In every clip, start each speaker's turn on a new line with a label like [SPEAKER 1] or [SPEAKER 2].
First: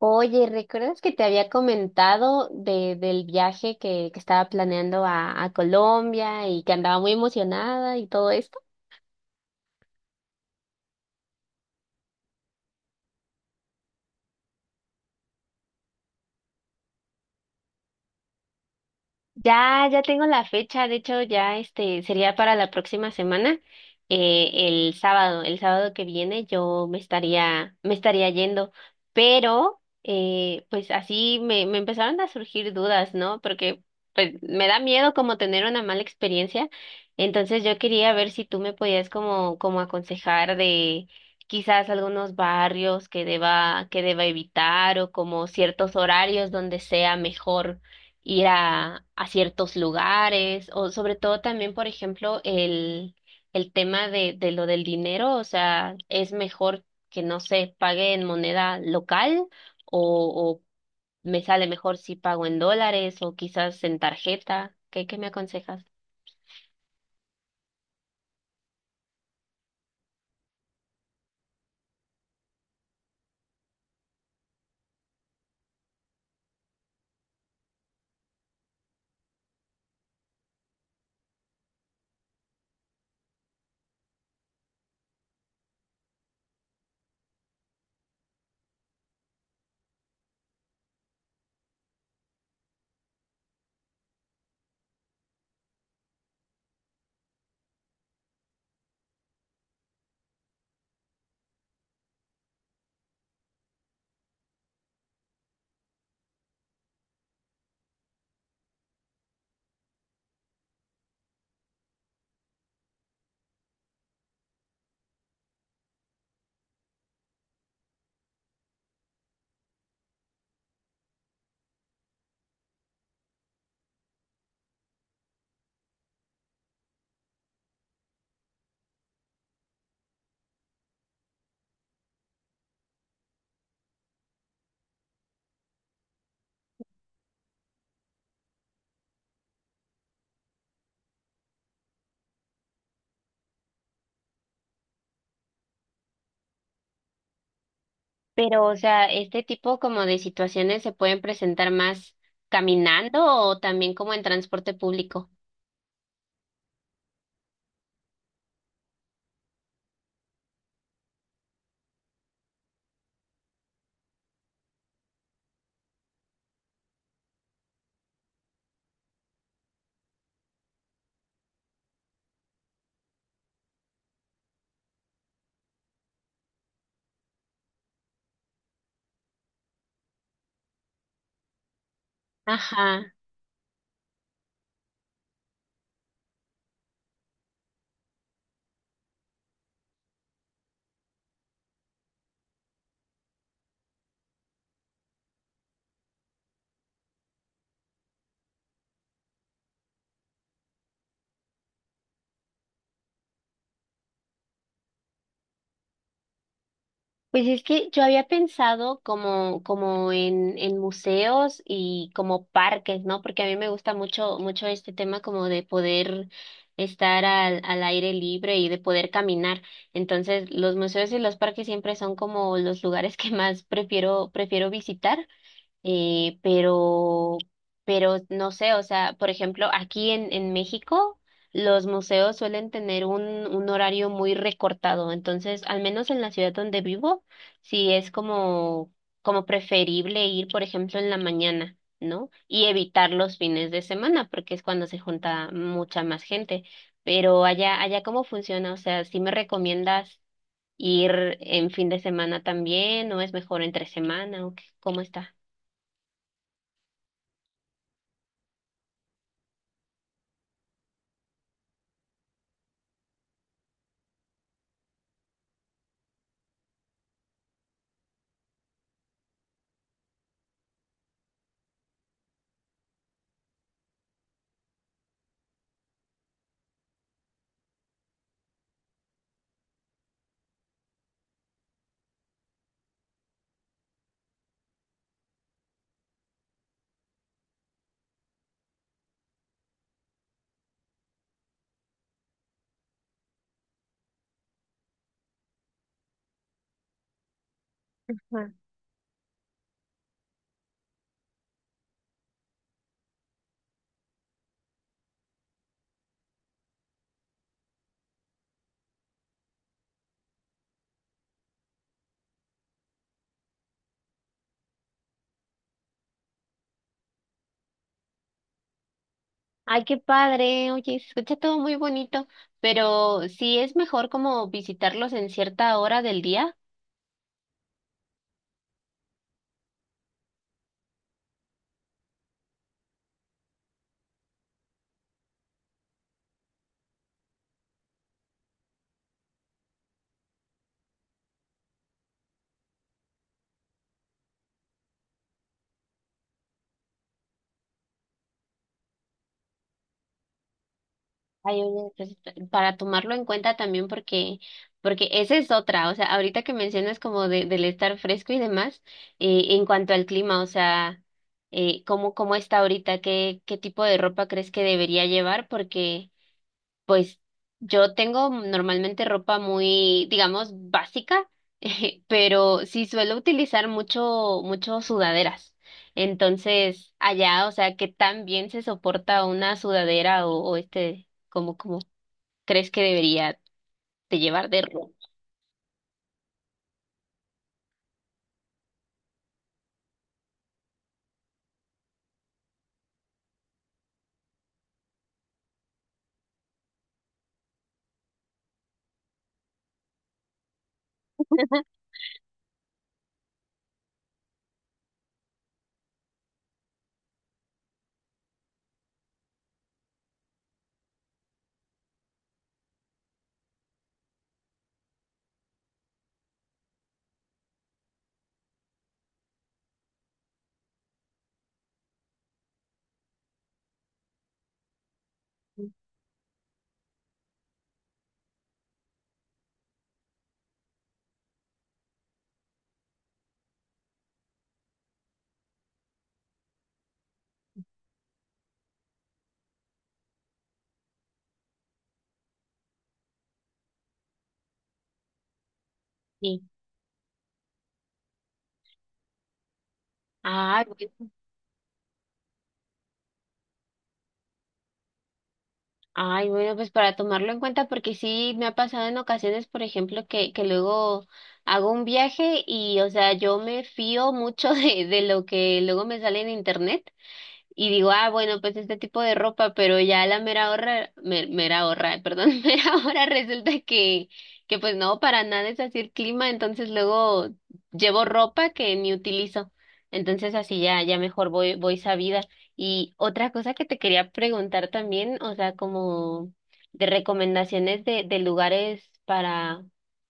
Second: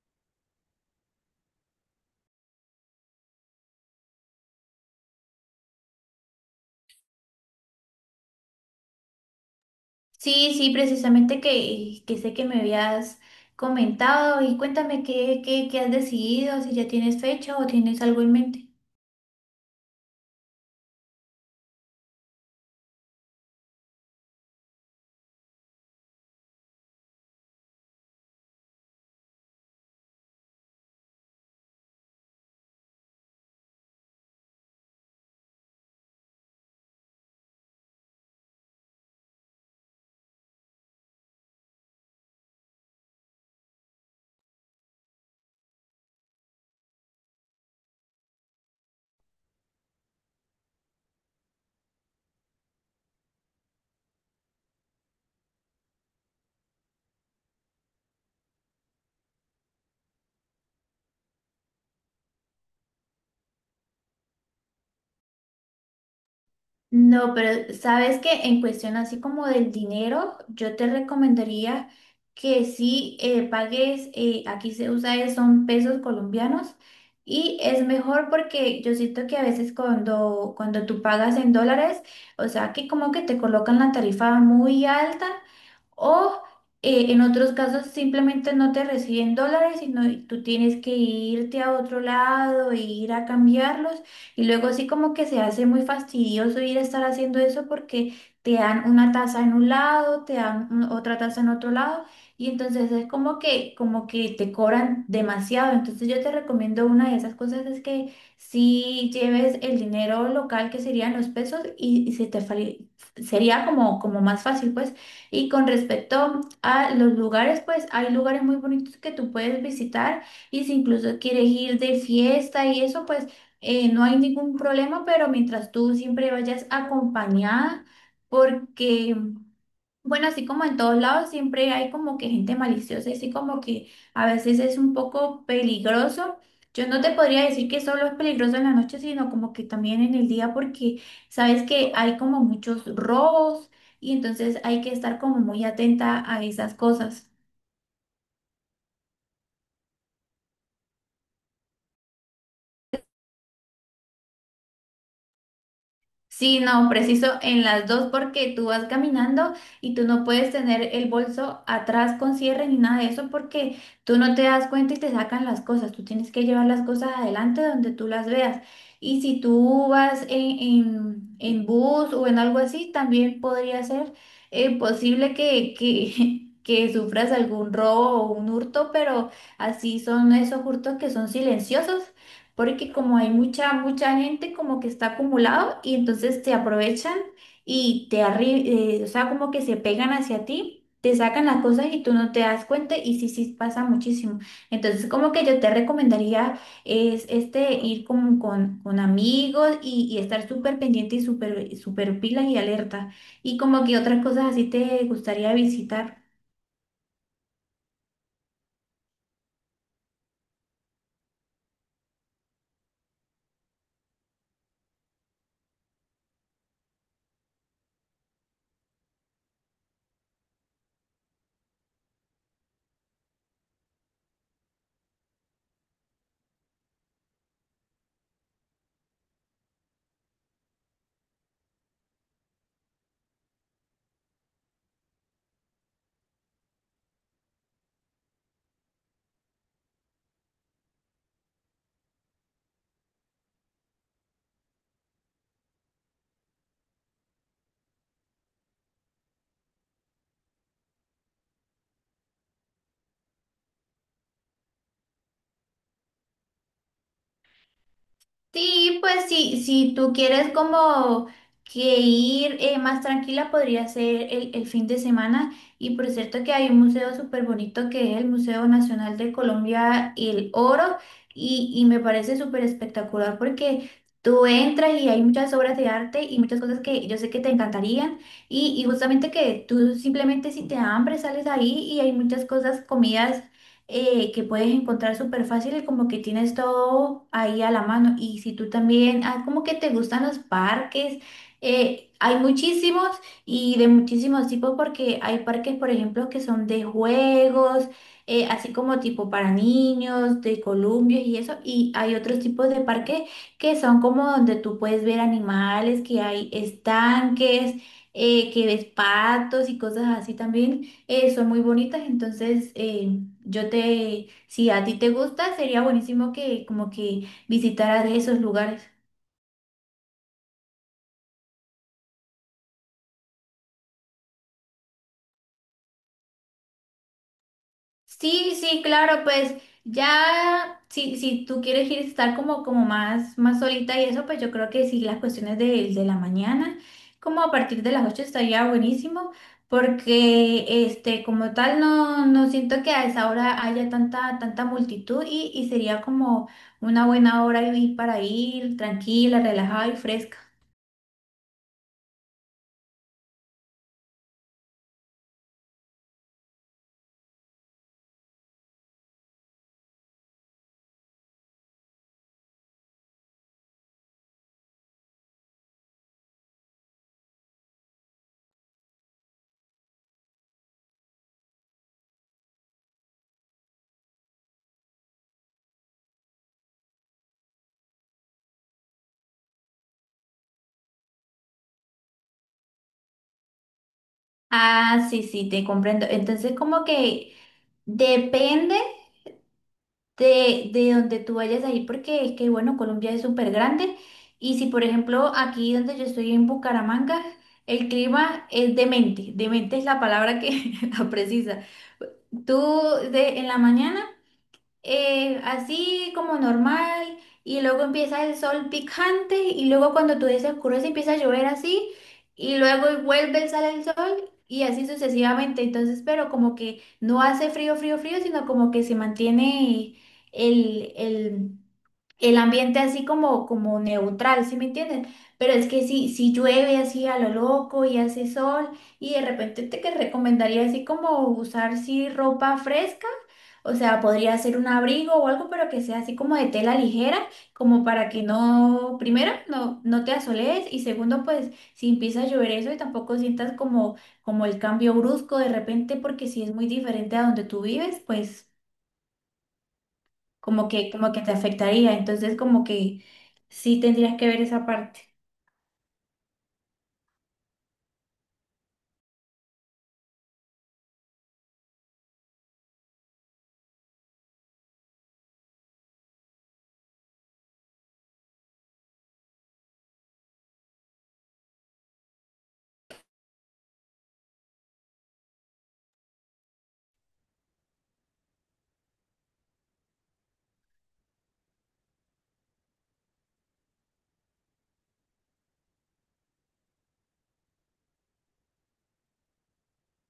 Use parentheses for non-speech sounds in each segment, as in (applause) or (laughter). [SPEAKER 1] Oye, ¿recuerdas que te había comentado del viaje que estaba planeando a Colombia y que andaba muy emocionada y todo?
[SPEAKER 2] Sí, sí, precisamente que sé que me habías comentado y cuéntame qué has decidido, si ya tienes fecha o tienes algo en mente.
[SPEAKER 1] Ya, ya tengo la fecha, de hecho ya este sería para la próxima semana, eh, el sábado que viene yo me estaría yendo, pero pues así me empezaron a surgir dudas, ¿no? Porque pues me da miedo como tener una mala experiencia, entonces yo quería ver si tú me podías como aconsejar de quizás algunos barrios que deba evitar o como ciertos horarios donde sea mejor ir a ciertos lugares, o sobre todo también, por ejemplo, el tema de lo del dinero, o sea, ¿es mejor que no se pague en moneda local o me sale mejor si pago en dólares o quizás en tarjeta? Qué me aconsejas?
[SPEAKER 2] No, pero sabes que en cuestión así como del dinero, yo te recomendaría que sí pagues, aquí se usa son pesos colombianos y es mejor porque yo siento que a veces cuando tú pagas en dólares, o sea que como que te colocan la tarifa muy alta o en otros casos simplemente no te reciben dólares, sino tú tienes que irte a otro lado e ir a cambiarlos. Y luego sí como que se hace muy fastidioso ir a estar haciendo eso porque te dan una taza en un lado, te dan otra taza en otro lado y entonces es como que te cobran demasiado. Entonces yo te recomiendo una de esas cosas es que si lleves el dinero local que serían los pesos y se te sería como como más fácil pues. Y con respecto a los lugares, pues hay lugares muy bonitos que tú puedes visitar y si incluso quieres ir de fiesta y eso, pues no hay ningún problema, pero mientras tú siempre vayas acompañada, porque, bueno, así como en todos lados, siempre hay como que gente maliciosa, y así como que a veces es un poco peligroso. Yo no te podría decir que solo es peligroso en la noche, sino como que también en el día, porque sabes que hay como muchos robos y entonces hay que estar como muy atenta a esas cosas.
[SPEAKER 1] Pero, o sea, ¿este tipo como de situaciones se pueden presentar más caminando o también como en transporte público?
[SPEAKER 2] Sí, no, preciso en las dos porque tú vas caminando y tú no puedes tener el bolso atrás con cierre ni nada de eso porque tú no te das cuenta y te sacan las cosas. Tú tienes que llevar las cosas adelante donde tú las veas. Y si tú vas en bus o en algo así, también podría ser posible (laughs) que sufras algún robo o un hurto, pero así son esos hurtos que son silenciosos porque
[SPEAKER 1] Ajá.
[SPEAKER 2] como hay mucha, mucha gente como que está acumulado y entonces te aprovechan y te arri o sea, como que se pegan hacia ti, te sacan las cosas y tú no te das cuenta y sí, sí pasa muchísimo. Entonces como que yo te recomendaría es este ir como con amigos y estar súper pendiente y súper, súper pilas y alerta. Y como que otras cosas así te gustaría visitar.
[SPEAKER 1] Pues es que yo había pensado como, como en museos y como parques, ¿no? Porque a mí me gusta mucho, mucho este tema como de poder estar al aire libre y de poder caminar. Entonces, los museos y los parques siempre son como los lugares (laughs) que más prefiero, prefiero visitar. Eh, pero, pero no sé, o sea, por ejemplo, aquí en México los museos suelen tener un horario muy recortado, entonces, al menos en la ciudad donde vivo, sí es como, como preferible ir, por ejemplo, en la mañana, ¿no? Y evitar los fines de semana, porque es cuando se junta mucha más gente. Pero allá, allá, ¿cómo funciona? O sea, ¿sí me recomiendas ir en fin de semana también, o es mejor entre semana, o qué- cómo está?
[SPEAKER 2] Sí, pues sí, si tú quieres como que ir más tranquila, podría ser el fin de semana. Y por cierto que hay un museo súper bonito que es el Museo Nacional de Colombia, El Oro, y me parece súper espectacular porque tú entras y hay muchas obras de arte y muchas cosas que yo sé que te encantarían. Y justamente que tú simplemente si te da hambre sales ahí y hay muchas cosas, comidas que puedes encontrar súper fácil y como que tienes todo ahí a la mano. Y si tú también, ah, como que te gustan los parques, hay muchísimos y de muchísimos tipos porque hay parques, por ejemplo, que son de juegos, así como tipo para niños, de columpios y eso. Y hay otros tipos de parques que son como donde tú puedes ver animales, que hay estanques. Que ves patos y cosas así también, son muy bonitas, entonces yo te, si a ti te gusta, sería buenísimo que como que visitaras esos lugares.
[SPEAKER 1] Ay, qué padre, oye, se escucha todo muy bonito, pero sí es mejor como visitarlos en cierta hora del día.
[SPEAKER 2] Sí, sí, claro, pues ya, si, si tú quieres ir a estar como, como más, más solita y eso, pues yo creo que sí, las cuestiones de la mañana, como a partir de las 8 estaría buenísimo, porque este, como tal, no, no siento que a esa hora haya tanta, tanta multitud y sería como una buena hora para ir tranquila, relajada y fresca.
[SPEAKER 1] Ay, oye, pues, para tomarlo en cuenta también porque, porque esa es otra, o sea, ahorita que mencionas como del estar fresco y demás, en cuanto al clima, o sea, ¿cómo, cómo está ahorita? ¿Qué, qué tipo de ropa crees que debería llevar? Porque pues yo tengo normalmente ropa muy, digamos, básica, (laughs) pero sí suelo utilizar mucho, mucho sudaderas. Entonces, allá, o sea, ¿qué tan bien se soporta una sudadera o este, como, como crees que debería de llevar de ropa?
[SPEAKER 2] Ah, sí, sí, te comprendo. Entonces, como que depende de donde tú vayas a ir, porque es que, bueno, Colombia es súper grande. Y si, por ejemplo, aquí donde yo estoy en Bucaramanga, el clima es demente. Demente es la palabra que (laughs) la precisa. Tú de, en la mañana así como normal y luego empieza el sol picante y luego cuando tú oscurece empieza a llover así y luego vuelve, sale el sol y así sucesivamente. Entonces, pero como que no hace frío, frío, frío, sino como que se mantiene el, el, el ambiente así como, como neutral, ¿sí me entiendes? Pero es que si, si llueve así a lo loco y hace sol y de repente te que recomendaría así como usar sí ropa fresca, o sea, podría ser un abrigo o algo, pero que sea así como de tela ligera, como para que no, primero, no, no te asolees y segundo, pues si empieza a llover eso y tampoco sientas como, como el cambio brusco de repente, porque
[SPEAKER 1] Sí.
[SPEAKER 2] si es muy diferente a donde tú vives, pues
[SPEAKER 1] Ah.
[SPEAKER 2] como que te afectaría. Entonces, como que sí tendrías que ver esa parte.
[SPEAKER 1] Ay, bueno, pues para tomarlo en cuenta, porque sí me ha pasado en ocasiones, por ejemplo, que luego hago un viaje y, o sea, yo me fío mucho (laughs) de lo que luego me sale en internet. Y digo, ah, bueno, pues este tipo de ropa, pero ya a la mera hora, mera hora, perdón, (laughs) mera hora resulta que pues no, para nada es así el clima, entonces luego llevo ropa que ni utilizo. Entonces así ya, ya mejor voy, voy sabida. Y otra cosa que te quería preguntar también, o sea, como de recomendaciones de lugares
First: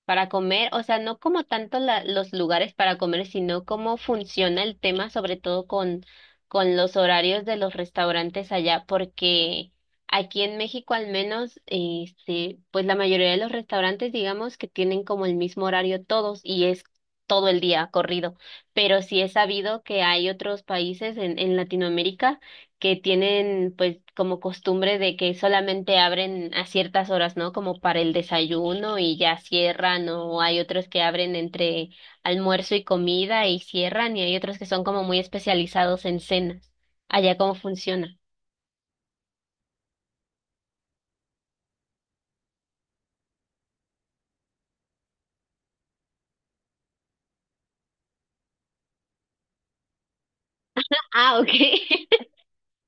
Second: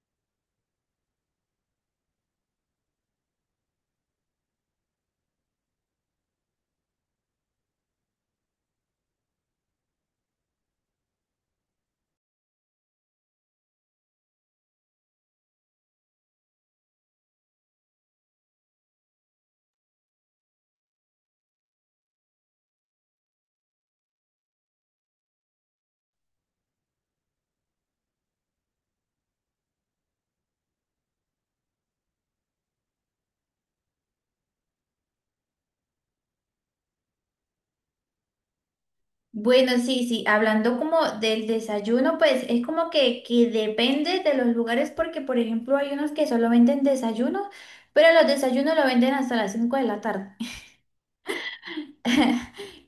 [SPEAKER 1] para comer, o sea, no como tanto los lugares para comer, sino cómo funciona el tema, sobre todo con los horarios de los restaurantes allá, porque aquí en México al menos, este, pues la mayoría de los restaurantes, digamos que tienen como el mismo horario todos y es todo el día corrido, pero sí he sabido que hay otros países en Latinoamérica que tienen pues como costumbre de que solamente abren a ciertas horas, ¿no? Como para el desayuno y ya cierran, o hay otros que abren entre almuerzo y comida y cierran, y hay otros que son como muy especializados en cenas. Allá, ¿cómo funciona?
[SPEAKER 2] Bueno, sí, sí, hablando como del desayuno, pues es como que depende de los lugares porque, por ejemplo, hay unos que solo venden desayuno, pero los desayunos lo venden hasta las 5 de la tarde.
[SPEAKER 1] Ah, ok. (laughs)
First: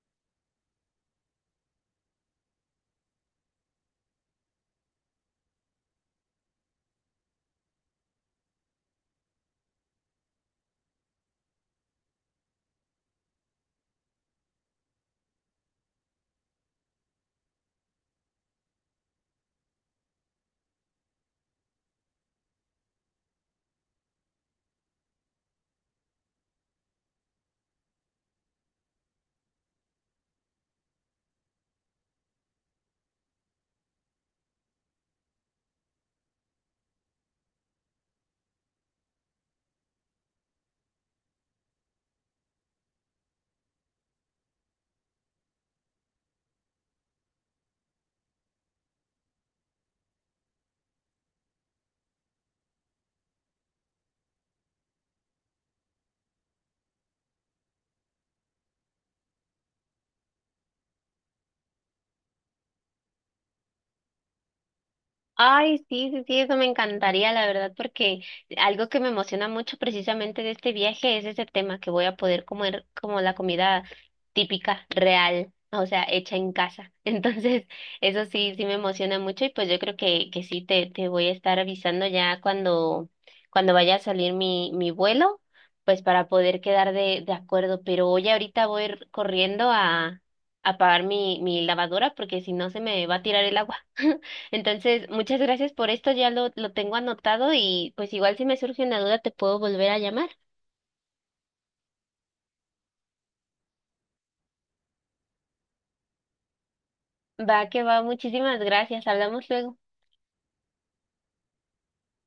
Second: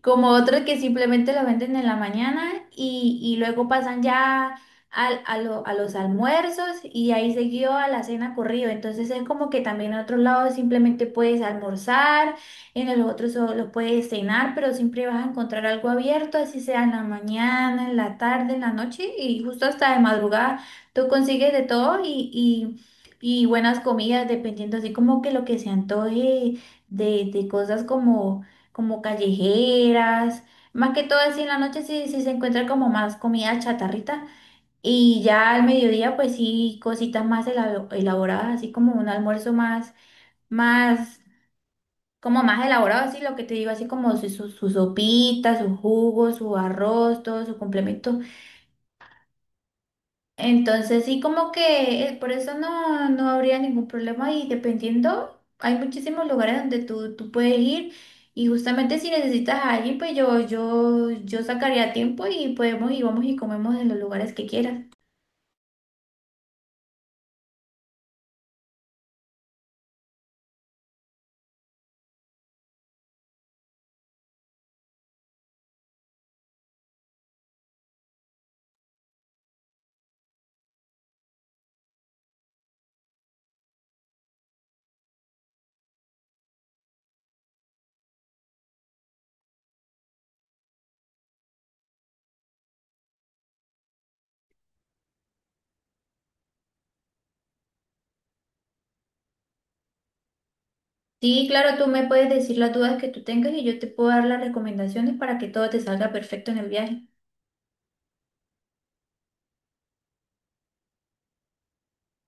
[SPEAKER 2] Como otros que simplemente lo venden en la mañana y luego pasan ya a los almuerzos y ahí seguido a la cena corrido. Entonces es como que también en otros lados simplemente puedes almorzar, en los otros solo puedes cenar, pero siempre vas a encontrar algo abierto, así sea en la mañana, en la tarde, en la noche y justo hasta de madrugada tú consigues de todo y buenas comidas, dependiendo así como que lo que se antoje de cosas como como callejeras, más que todo así en la noche sí, sí se encuentra como más comida chatarrita y ya al mediodía pues sí cositas más elaboradas, así como un almuerzo más, más, como más elaborado, así lo que te digo, así como su sopita, su jugo, su arroz, todo su complemento. Entonces, sí, como que por eso no, no habría ningún problema y dependiendo, hay muchísimos lugares donde tú puedes ir y justamente si necesitas a alguien, pues yo sacaría tiempo y podemos y vamos y comemos en los lugares que quieras.
[SPEAKER 1] Ay, sí, sí, sí, eso me encantaría, la verdad, porque algo que me emociona mucho precisamente de este viaje es ese tema que voy a poder comer como la comida típica, real, o sea, hecha en casa. (laughs) Entonces, eso sí, sí me emociona mucho y pues yo creo que sí, te voy a estar avisando ya cuando, cuando vaya a salir mi, mi vuelo, pues para poder quedar de acuerdo. Pero hoy ahorita voy a ir corriendo a pagar mi, mi lavadora porque si no se me va a tirar el agua. Entonces, muchas gracias por esto, ya lo tengo anotado y pues igual si me surge una duda te puedo volver a llamar.
[SPEAKER 2] Sí, claro, tú me puedes decir las dudas que tú tengas y yo te puedo dar las recomendaciones para que todo te salga perfecto en el viaje.
[SPEAKER 1] Va que va, muchísimas gracias, hablamos luego.